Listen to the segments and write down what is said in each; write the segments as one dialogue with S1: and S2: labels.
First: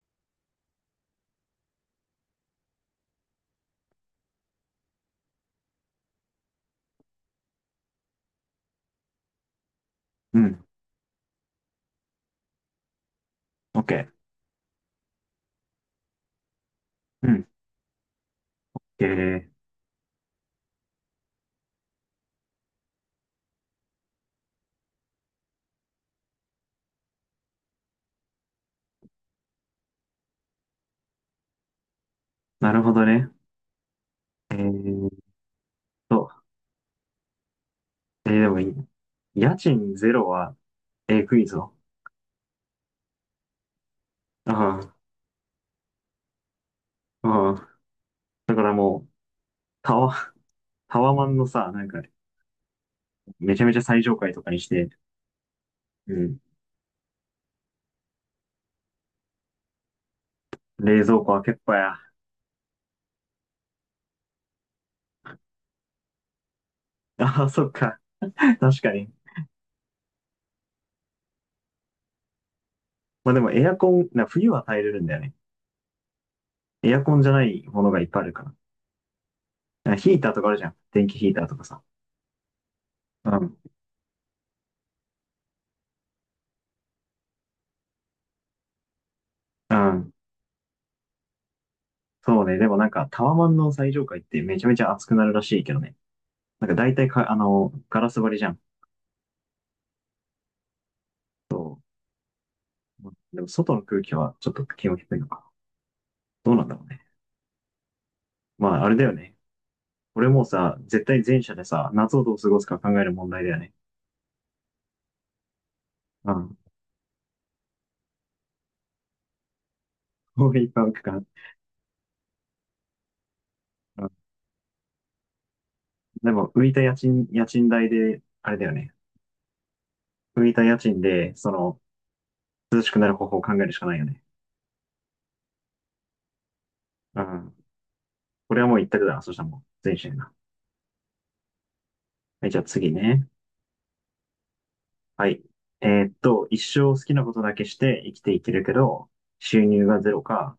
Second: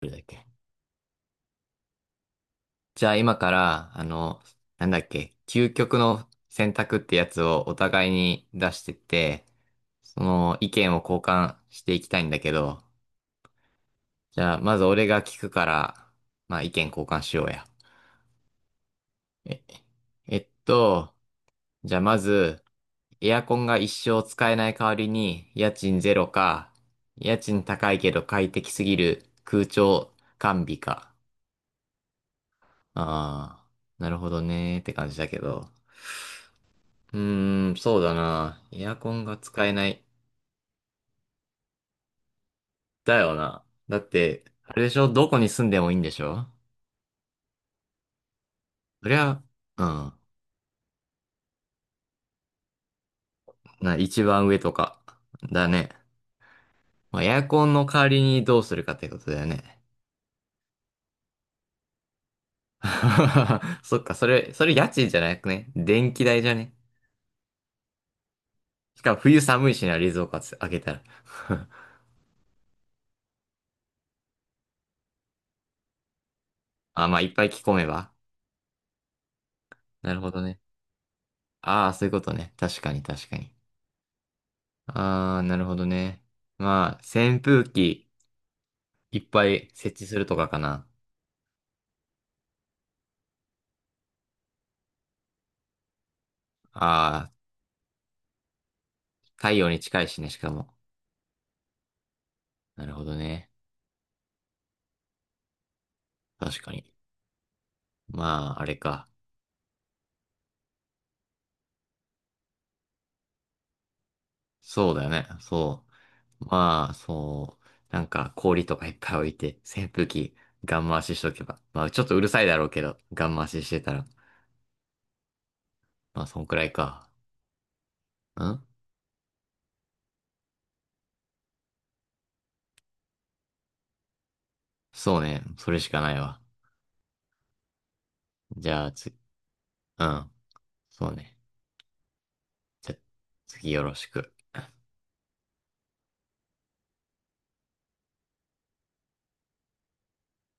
S1: どれだっけ。じゃあ今から、なんだっけ、究極の選択ってやつをお互いに出してって、そ
S2: う
S1: の
S2: ん。
S1: 意見を交換していきたいんだけど、
S2: OK。
S1: じゃあまず俺が聞くから、まあ意見交換
S2: う
S1: しよ
S2: ん。
S1: うや。
S2: えー、
S1: え、えっと、じゃあまず、エアコンが一生使えない代わりに、家賃ゼロか、家賃高いけど快適すぎる空調完備か。
S2: なるほどね。
S1: ああ、なるほど
S2: え
S1: ねーって
S2: ー
S1: 感
S2: っ
S1: じだけど。
S2: と、
S1: うーん、そうだ
S2: で
S1: な。
S2: もいい、
S1: エアコンが
S2: 家
S1: 使えな
S2: 賃
S1: い。
S2: ゼロは、クイズを。
S1: だよな。だって、あれ
S2: あ
S1: でしょ、どこに住んでもいいんでしょ。
S2: あ、ああ。だからも
S1: そ
S2: う、
S1: りゃ、う
S2: タワ、
S1: ん。
S2: タワマンのさ、めちゃめちゃ
S1: な、
S2: 最上
S1: 一
S2: 階と
S1: 番
S2: か
S1: 上
S2: にし
S1: と
S2: て、
S1: か。だね。
S2: うん。
S1: まあ、エアコンの代わりにどうするかってことだよね。
S2: 冷蔵庫開けっぱや。
S1: そっか、それ家賃じゃなくね。電気代じゃね。
S2: ああ、そっか。確か
S1: し
S2: に。
S1: かも冬寒いしな、冷蔵庫開けたら。
S2: まあでもエアコン、な冬は耐えれるんだよね。エア
S1: あ、
S2: コ
S1: まあ、
S2: ン
S1: い
S2: じ
S1: っ
S2: ゃ
S1: ぱ
S2: な
S1: い着
S2: い
S1: 込
S2: も
S1: め
S2: のがいっ
S1: ば。
S2: ぱいあるから。あ
S1: な
S2: ヒ
S1: る
S2: ータ
S1: ほ
S2: ー
S1: ど
S2: とかある
S1: ね。
S2: じゃん。電気ヒーターとかさ。
S1: ああ、そういうことね。確かに、確
S2: う
S1: かに。
S2: ん。
S1: ああ、なるほどね。まあ、扇風機。いっぱい
S2: う
S1: 設置
S2: ん。
S1: するとかかな。
S2: そうね。でもなんかタワマンの最上階ってめちゃめちゃ暑くなるらしいけどね。なんか大体
S1: あ
S2: か、
S1: あ、
S2: ガラス張りじゃん。
S1: 太陽に近いしね、しかも。
S2: そ
S1: なるほ
S2: う。
S1: ど
S2: でも
S1: ね。
S2: 外の空気はちょっと気温低いのか。どう
S1: 確
S2: なん
S1: か
S2: だろ
S1: に。
S2: うね。
S1: まあ、あ
S2: ま
S1: れ
S2: あ、あれだ
S1: か。
S2: よね。俺もさ、絶対前者でさ、夏をどう過ごすか考える問題だよね。
S1: そうだよね。そ
S2: う
S1: う。
S2: ん。
S1: まあ、そう。なんか、氷とかいっぱい置いて、扇風機、
S2: こうい
S1: ガ
S2: パ
S1: ン
S2: ン
S1: 回
S2: クか
S1: しし
S2: な。
S1: とけば。まあ、ちょっとうるさいだろうけど、ガン回ししてた
S2: う
S1: ら。
S2: ん。
S1: まあ、
S2: で
S1: そん
S2: も、
S1: くら
S2: 浮
S1: い
S2: いた家
S1: か。
S2: 賃、家賃代で、あれ
S1: ん、
S2: だよね。浮いた家賃で、その、涼しくなる方法を考えるしかないよね。
S1: そうね。それしかないわ。
S2: うん。これは
S1: じ
S2: もう
S1: ゃ
S2: 一
S1: あ、
S2: 択
S1: つ、
S2: だな。そしたらもう、前
S1: う
S2: 者や
S1: ん。
S2: な。
S1: そうね。
S2: はい、じゃあ
S1: じ
S2: 次
S1: ゃ、
S2: ね。
S1: 次よろしく。
S2: はい。一生好きなことだけして生きていけるけど、収入がゼロか、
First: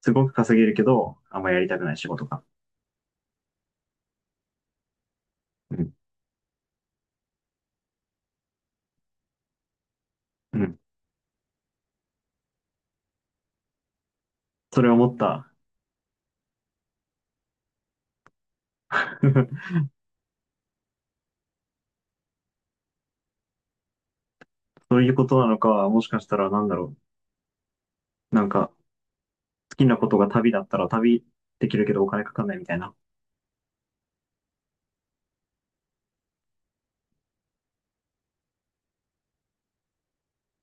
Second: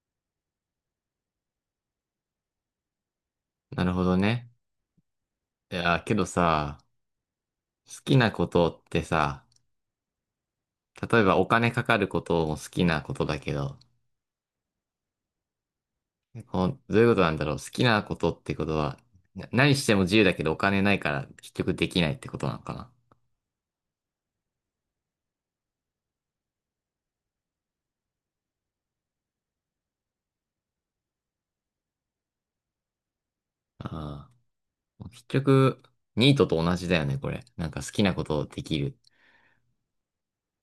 S2: すごく稼げるけど、あんまやりたくない仕事か。
S1: なるほどね。い
S2: うん。
S1: や、けどさ、好きなことってさ、
S2: うん。
S1: 例えばお金かかることも好きなことだけど、
S2: それ思った。
S1: こう、どういうことなんだろう。好きなことってことは、何 しても自由だけどお金ないから結局できないってことなのかな。
S2: そういうことなのか、もしかしたらなんだろう。なんか、好きなことが旅だったら旅できるけどお金かかんないみたいな。
S1: ああ。結局、ニートと同じだよね、これ。なんか好きなことできる。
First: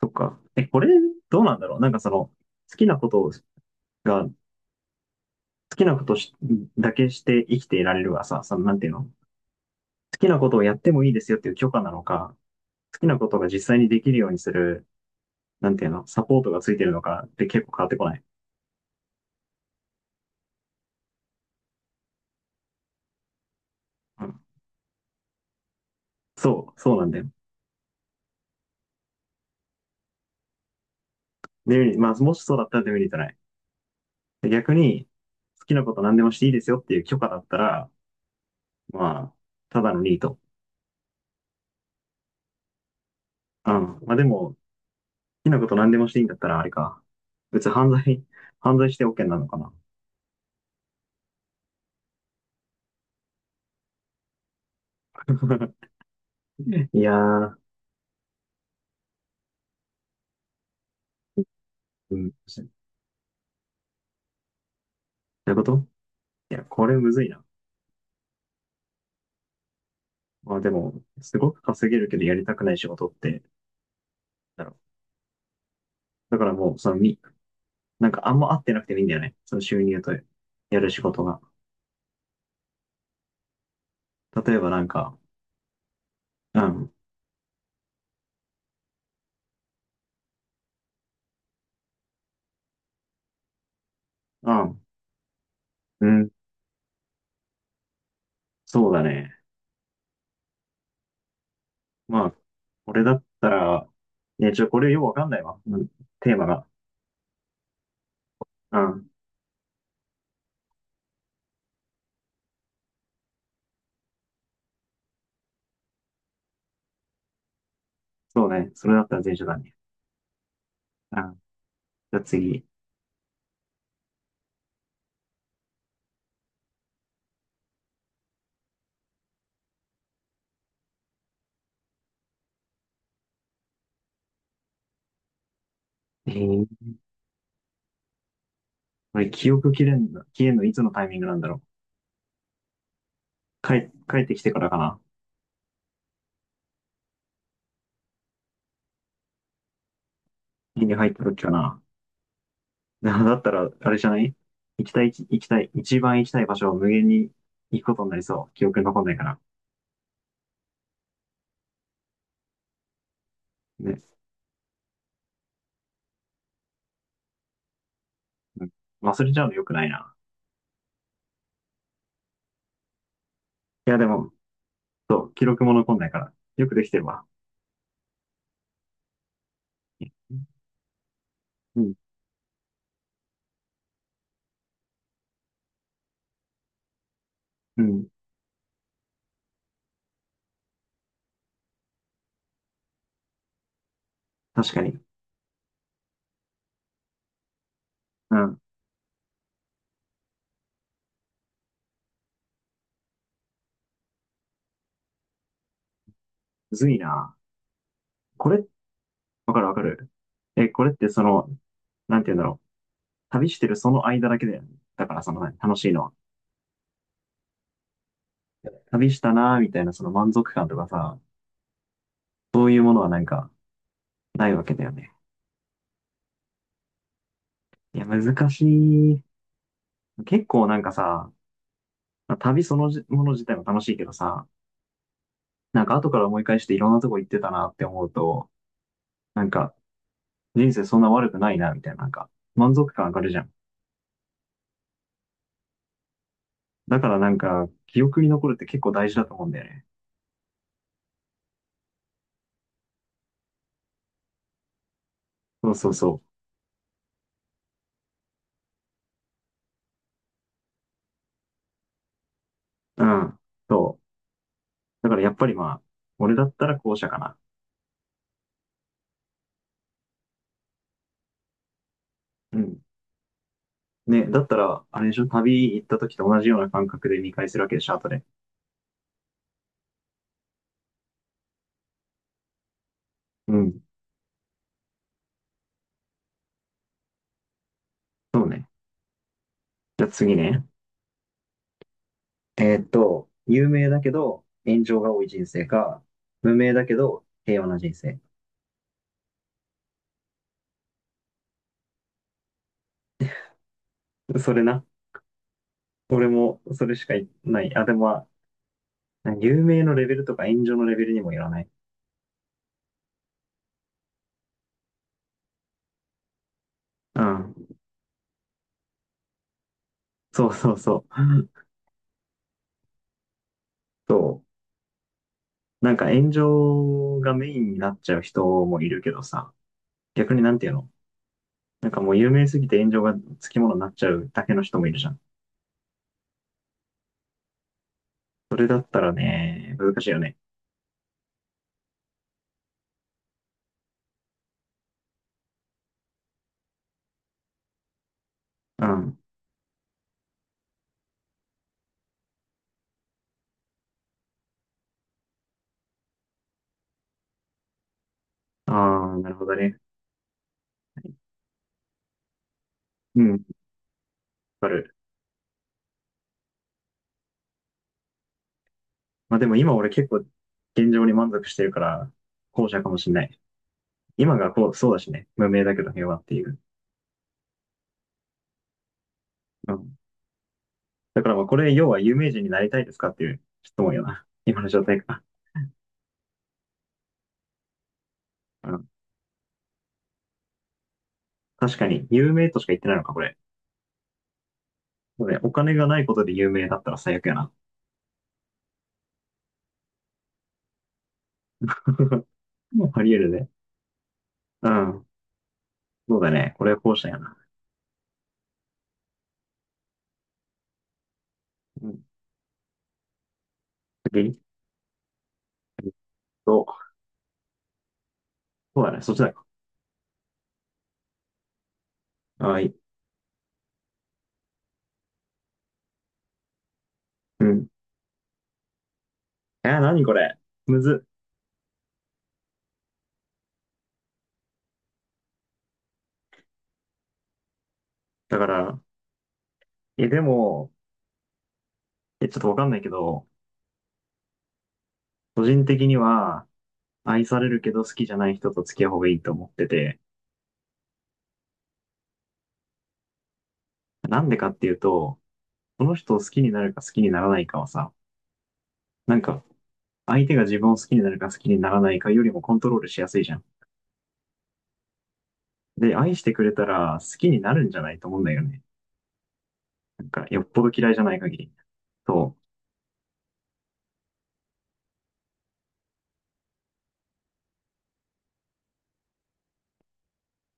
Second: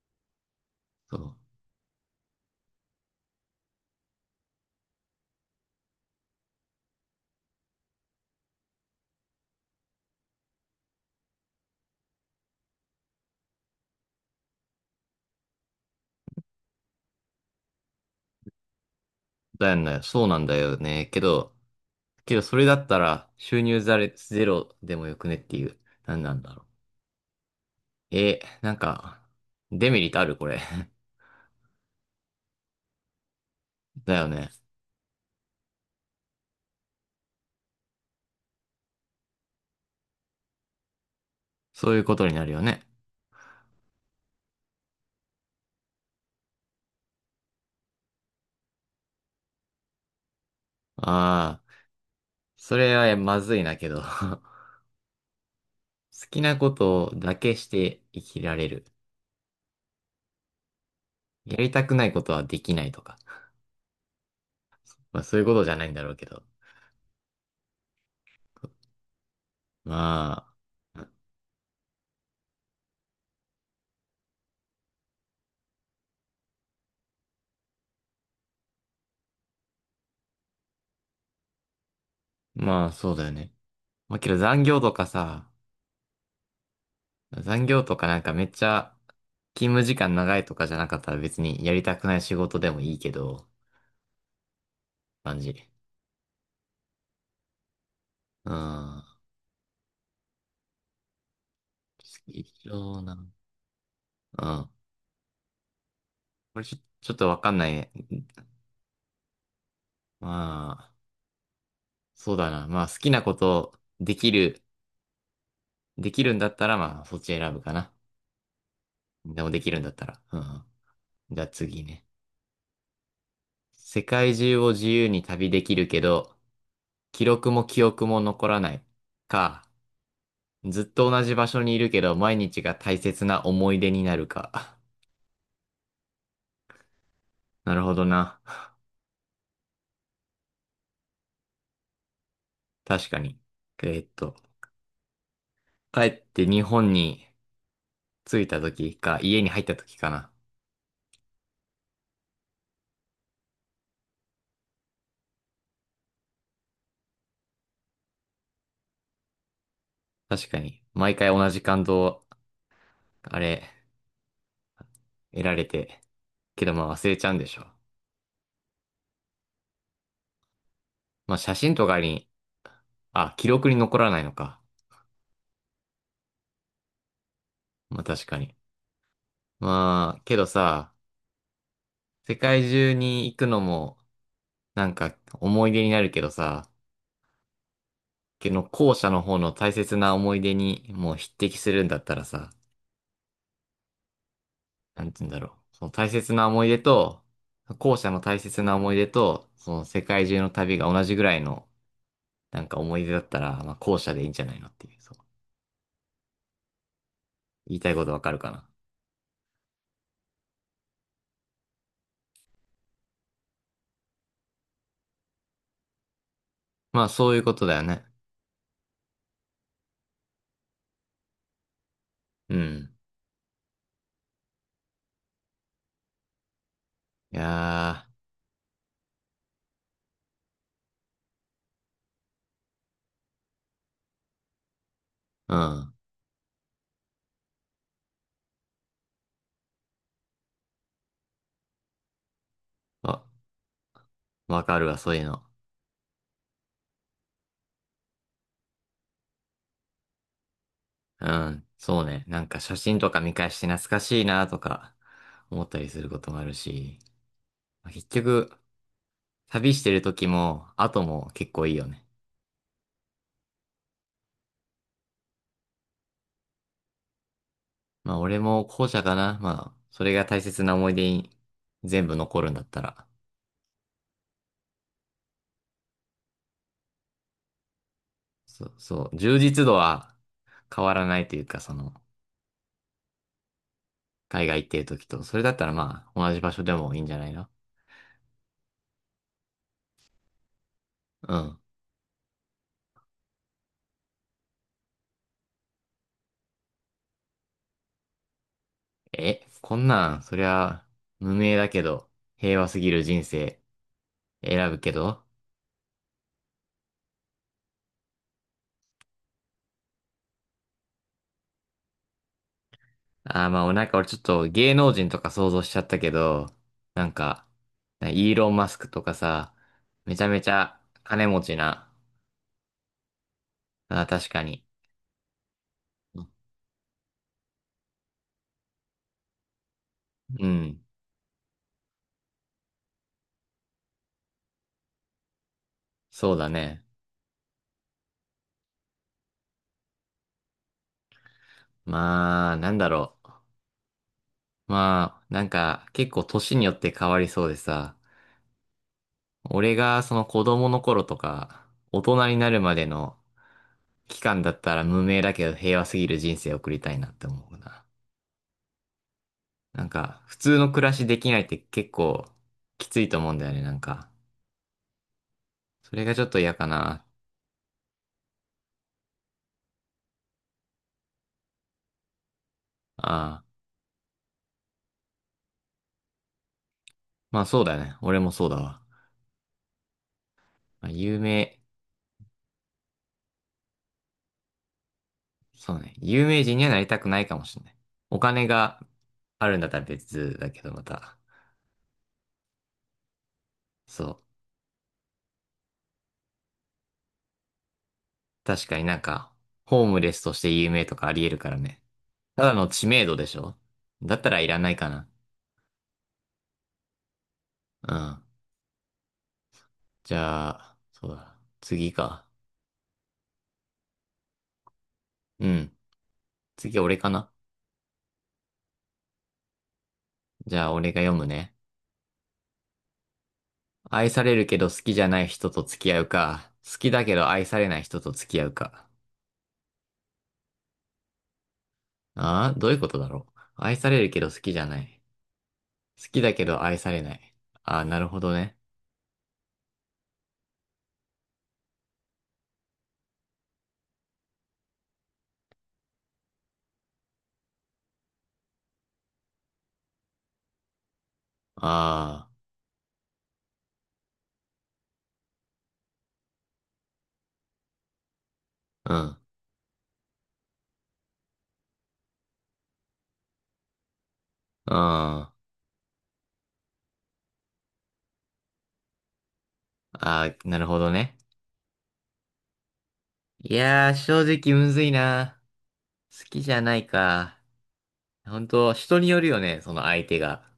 S2: そっか。え、これ、
S1: そう。
S2: どうなんだろう。なんかその、好きなことが、好きなことしだけして生きていられるがさ、その、なんていうの好きなことをやってもいいですよっていう許可なのか、好きなことが実際にできるようにする、なんていうのサポートがついてるのかって結構変わってこない。
S1: だよね。そうなんだよね。けどそれだったら収入ザレ
S2: うん。
S1: ゼロでもよくねっていう。何なんだろ
S2: そう、そうなんだよ。
S1: う。なんか、デメリットあるこれ。
S2: デメリット、まあ、もしそうだったらデメリットない。
S1: だよね。
S2: で逆に、好きなこと何でもしていいですよっていう許可だったら、まあ、ただのニート。
S1: そういうことになるよね。
S2: うん。まあでも、好きなこと何でもしていいんだったら、あれか。別に犯罪、犯罪して OK なのかな。
S1: ああ。それはまずいなけど、 好 きなこ
S2: い
S1: と
S2: や
S1: だけ
S2: ー、
S1: して生きられる。やりたくない
S2: う
S1: こ
S2: ん。
S1: とはで
S2: そう
S1: きないとか。まあそういう
S2: い
S1: こ
S2: う
S1: と
S2: こ
S1: じゃな
S2: と
S1: いんだろうけど。
S2: いや、これむずいな。
S1: ま
S2: まあでも、
S1: あ、
S2: すごく稼げるけどやりたくない仕事って、だろう。だからもう、そのみ、なんかあんま合ってなくてもいいんだよね。その収入とやる仕事が。
S1: まあそうだよね。まあけど
S2: 例え
S1: 残
S2: ば
S1: 業
S2: なん
S1: とか
S2: か、
S1: さ、
S2: うん、
S1: 残業とかなんかめっちゃ勤務時間長いとかじゃなかったら別にやりたくない仕事でもいいけど、
S2: うん、
S1: 感じ。
S2: うん、
S1: う
S2: そう
S1: ん。
S2: だね。まあ、
S1: 一
S2: こ
S1: 緒
S2: れだ
S1: な。
S2: ったら、
S1: う
S2: ね、ちょ、
S1: ん。
S2: これよくわかんないわ。うん、テーマ
S1: これ
S2: が。
S1: ちょ、ちょっとわかんないね。
S2: うん。
S1: まあ、そうだな。まあ好きなことできる。できるんだったら、まあ、そっち選ぶかな。
S2: そうね。それだったら全
S1: で
S2: 書
S1: も
S2: だ
S1: でき
S2: ね。
S1: るんだったら。うんうん。
S2: うん。
S1: じゃあ次ね。
S2: じゃあ次。
S1: 世界中を自由に旅できるけど、記録も記憶も残らない。か、ずっと同じ場所にいるけど、毎日が大切な思い出になるか。
S2: えー、
S1: なるほどな。
S2: これ記憶切れんの、消えんのいつのタイミングなんだろう。
S1: 確かに。え
S2: 帰、
S1: ーっ
S2: 帰っ
S1: と、
S2: てきてからかな。
S1: 帰って日本に着いた時か、家に入った時かな。
S2: 家に入った時かな。なだったら、あれじゃない行きたい、行きたい、一番行きたい場所を無限に行くことになりそう。記憶に残んないから。
S1: 確かに。毎回同じ感動、あれ、
S2: ね。
S1: 得られて。けどまあ忘れちゃうんでしょ。
S2: うん。忘れちゃうの良くないな。
S1: まあ写真とかに、あ、記録に
S2: いや、
S1: 残
S2: で
S1: らない
S2: も、
S1: のか。
S2: そう、記録も残んないから。よくできてるわ。
S1: まあ確かに。まあ、けどさ、
S2: うん。
S1: 世界中に行くのも、なんか思い出になるけどさ、
S2: うん。
S1: けど後者の方の大切な思い出にもう匹敵するんだったらさ、
S2: 確かに。
S1: なんて言うんだろう。その大切な思い出と、後者の
S2: う
S1: 大切
S2: ん
S1: な思い出と、その世界中の旅が同じぐらいの、なんか思い出だったら、まあ後者でいいんじゃないのっていう、そう。
S2: むずいな。
S1: 言いたいことわかる
S2: こ
S1: か
S2: れ、
S1: な。
S2: わかるわかる。え、これってその、なんて言うんだろう。旅してるその間だけだよね。だからその、何楽しいのは。
S1: まあそういうことだよね。
S2: 旅したなーみたいなその満足感とかさ、
S1: う
S2: そういうも
S1: ん。
S2: のはなんかないわけだよね。
S1: い
S2: いや、
S1: や
S2: 難しい。結構なんかさ、旅そのじもの自体も楽しいけどさ、
S1: ー、う
S2: なん
S1: ん。
S2: か後から思い返していろんなとこ行ってたなって思うと、なんか人生そんな悪くないなみたいな、なんか満足感上が
S1: わ、
S2: るじゃん。
S1: わかるわ、そういうの。
S2: だからなんか記憶に残るって結構大事だと思うんだよね。
S1: うん、そうね。なんか写真とか見返して懐かしいなとか思っ
S2: そう
S1: たり
S2: そう
S1: する
S2: そ
S1: こと
S2: う。
S1: もあるし、まあ結局、旅してる時も後も結構いいよね。
S2: うん。そう。だからやっぱりまあ、俺だったら後者かな。
S1: まあ俺も後者かな。まあ、それが大切な思い出に全部残るん
S2: う
S1: だった
S2: ん。
S1: ら。
S2: ね、だったら、あれでしょ旅行った時と同じような感覚で見返するわけでしょ後で。
S1: そう、そう、充実度は変わらないというか、その、
S2: うん。
S1: 海外行ってる時と、それだったらまあ同じ場所でもいいんじゃないの。
S2: そうね。じゃあ次ね。
S1: うん。
S2: 有名だけど炎上が多い人生か、無名だけど平和な人生。
S1: え、こんなん、そりゃ無名だけど、平和すぎる人生
S2: それ
S1: 選ぶ
S2: な。
S1: けど、
S2: 俺もそれしかいない。あ、でもまあ、有名のレベルとか炎上のレベルにもよらない。
S1: あーまあ、なんか俺ちょっと芸能人とか想像しちゃったけど、なん
S2: う
S1: か、
S2: ん。
S1: イーロン・マスクとかさ、めちゃめ
S2: そ
S1: ち
S2: うそ
S1: ゃ
S2: うそう。
S1: 金持ち な。あー、
S2: そ
S1: 確かに。
S2: う。なんか炎上がメインになっちゃう人もいるけどさ。逆に
S1: う
S2: なんていう
S1: ん。
S2: のなんかもう有名すぎて炎上がつきものになっちゃうだけの人もいるじゃん。
S1: そうだね。
S2: それだったらね、難しいよね。
S1: まあ、なんだろう。まあ、なんか結構年によって変わりそうでさ、
S2: うん。
S1: 俺がその子供の頃とか、大人になるまでの期間だったら無名だけど平和すぎる人生を送りたいなって思うな。
S2: ああ、なるほどね。
S1: なんか、普通の暮らしできないって結構きついと
S2: う
S1: 思
S2: ん、
S1: うんだよ
S2: わ
S1: ね、なんか。
S2: かる。
S1: それがちょっと嫌かな。
S2: まあでも今俺結構現状に満足してるから、後者かもしんない。
S1: ああ。
S2: 今がこう、そうだしね。無名だけど平和っていう。
S1: まあそうだよね。俺もそうだわ。
S2: うん。
S1: まあ、有
S2: だからまあこ
S1: 名、
S2: れ、要は有名人になりたいですかっていう質問よな。今の状態か。
S1: そうね。有名人にはなりたくないかもしれない。お金
S2: う
S1: が
S2: ん。
S1: あるんだったら別だけど、また。
S2: 確かに、有名としか言ってないのか、これ。
S1: そう。
S2: そうね、お金がないことで有名だったら最悪やな。
S1: 確かになんか、ホームレスとして有名とかあり得るからね。ただの知
S2: あ
S1: 名
S2: り
S1: 度
S2: 得
S1: で
S2: る
S1: し
S2: ね。
S1: ょ、だったらいらな
S2: う
S1: いか
S2: ん。
S1: な。
S2: そうだね。これは後者やな。
S1: うん。じゃあ、そうだ。
S2: う
S1: 次
S2: ん。
S1: か。
S2: 次
S1: うん。
S2: えっと、
S1: 次俺かな。
S2: そうだね、そっちだ。
S1: じゃあ俺が読むね。
S2: はい。
S1: 愛されるけど好きじゃない人と付き合うか、好きだけど愛
S2: う
S1: され
S2: ん。
S1: ない人と付き合うか。
S2: 何これむずっ。
S1: ああ、どういうことだろう。愛されるけど好きじゃない。好きだけど愛されない。ああ、なるほど
S2: だか
S1: ね。
S2: ら、え、でも、え、ちょっとわかんないけど、個人的には、愛されるけど好きじゃない人と付き合う方がいいと思ってて、
S1: あ
S2: なんでかっていうと、その人を好きになるか好きにならないかはさ、な
S1: あ、
S2: んか、相手が自分を好きになるか好きにならないかよりもコントロールしやすいじゃん。
S1: うん。うん。あ
S2: で、愛してくれたら好きになるんじゃないと思うんだよね。なんか、
S1: あ、
S2: よっ
S1: な
S2: ぽ
S1: る
S2: ど
S1: ほど
S2: 嫌いじゃ
S1: ね。
S2: ない限り。そ
S1: いやー、正直むずいな。好きじゃないか。本当人によるよね、その相手が。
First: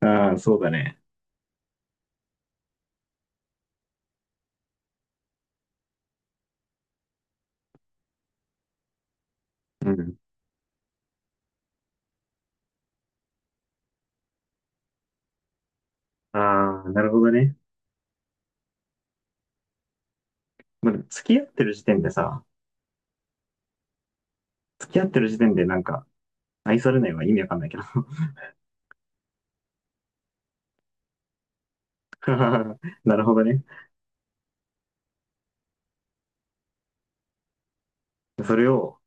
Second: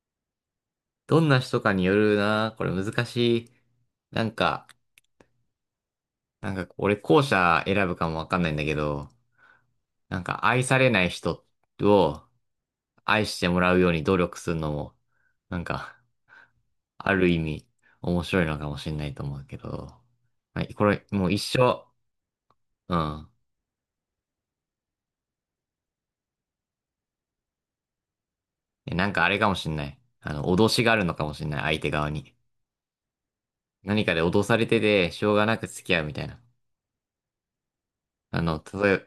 S2: う。ああ、そうだね。
S1: どんな人かによるな。これ難しい。なんか、なんか、俺後者選ぶかもわかんないんだけど、
S2: うん。
S1: なんか愛されない人を愛してもらうように努力するのも、なんか、
S2: ああ、なる
S1: あ
S2: ほ
S1: る
S2: ど
S1: 意
S2: ね。
S1: 味面白いのかもしれないと思うけど、はい、こ
S2: まあ、でも
S1: れもう
S2: 付き
S1: 一
S2: 合ってる時
S1: 生、
S2: 点でさ、
S1: うん。
S2: 付き合ってる時点でなんか、愛されないは意味わかんないけど。
S1: えなんかあれかもしれない。あの、脅しがあるのかもしれない、相手側に。
S2: なるほどね。
S1: 何かで脅されてて、しょうがなく付き合うみたいな。あ
S2: そ
S1: の、
S2: れ
S1: 例え
S2: を、
S1: ば、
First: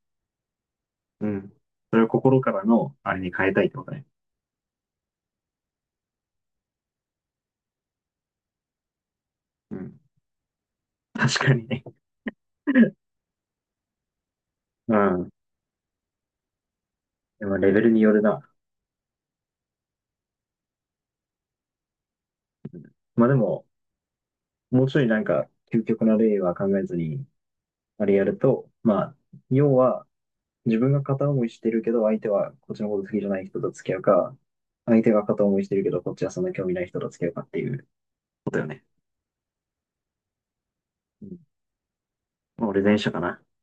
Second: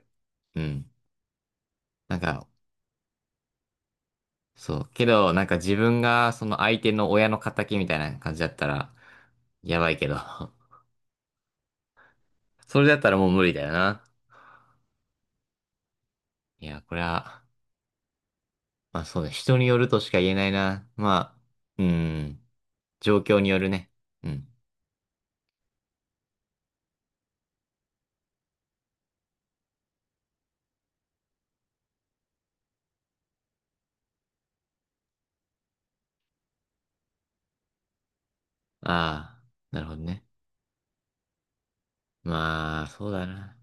S1: うん。
S2: うん。それを
S1: なん
S2: 心
S1: か、
S2: からの、あれに変えたいってことね。
S1: そう。けど、なんか自分がその相手の親の仇みたいな感じだったら、
S2: う
S1: やばい
S2: ん。
S1: けど。
S2: 確かにね。
S1: それだ ったらもう無理だよな。
S2: うん。
S1: いや、これは、
S2: でもレベルによるな。
S1: まあそうね、人によるとしか言えないな。まあ、うん、状
S2: まあで
S1: 況によ
S2: も、
S1: るね。うん。
S2: もうちょいなんか、究極な例は考えずに、あれやると、まあ、要は、自分が片思いしてるけど、相手はこっちのこと好きじゃない人と付き合うか、相手が片思いしてるけど、こっちはそんな興味ない人と付き合うかっていうことよね。
S1: ああ、なるほどね。
S2: うん。まあ俺
S1: まあ、
S2: 前
S1: そう
S2: 者か
S1: だ
S2: な。
S1: な。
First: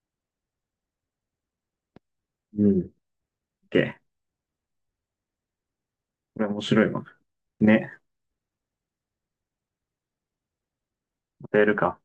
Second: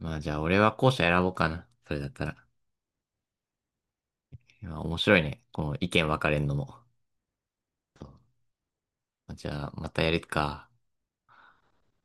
S1: まあじゃあ俺は後者選ぼうかな。それだったら。
S2: うん。オッケー。
S1: いや面白いね。この意見分かれ
S2: こ
S1: ん
S2: れ
S1: の
S2: 面
S1: も。
S2: 白いわ。ね。
S1: そう、じゃあ、またやるか。
S2: またやるか。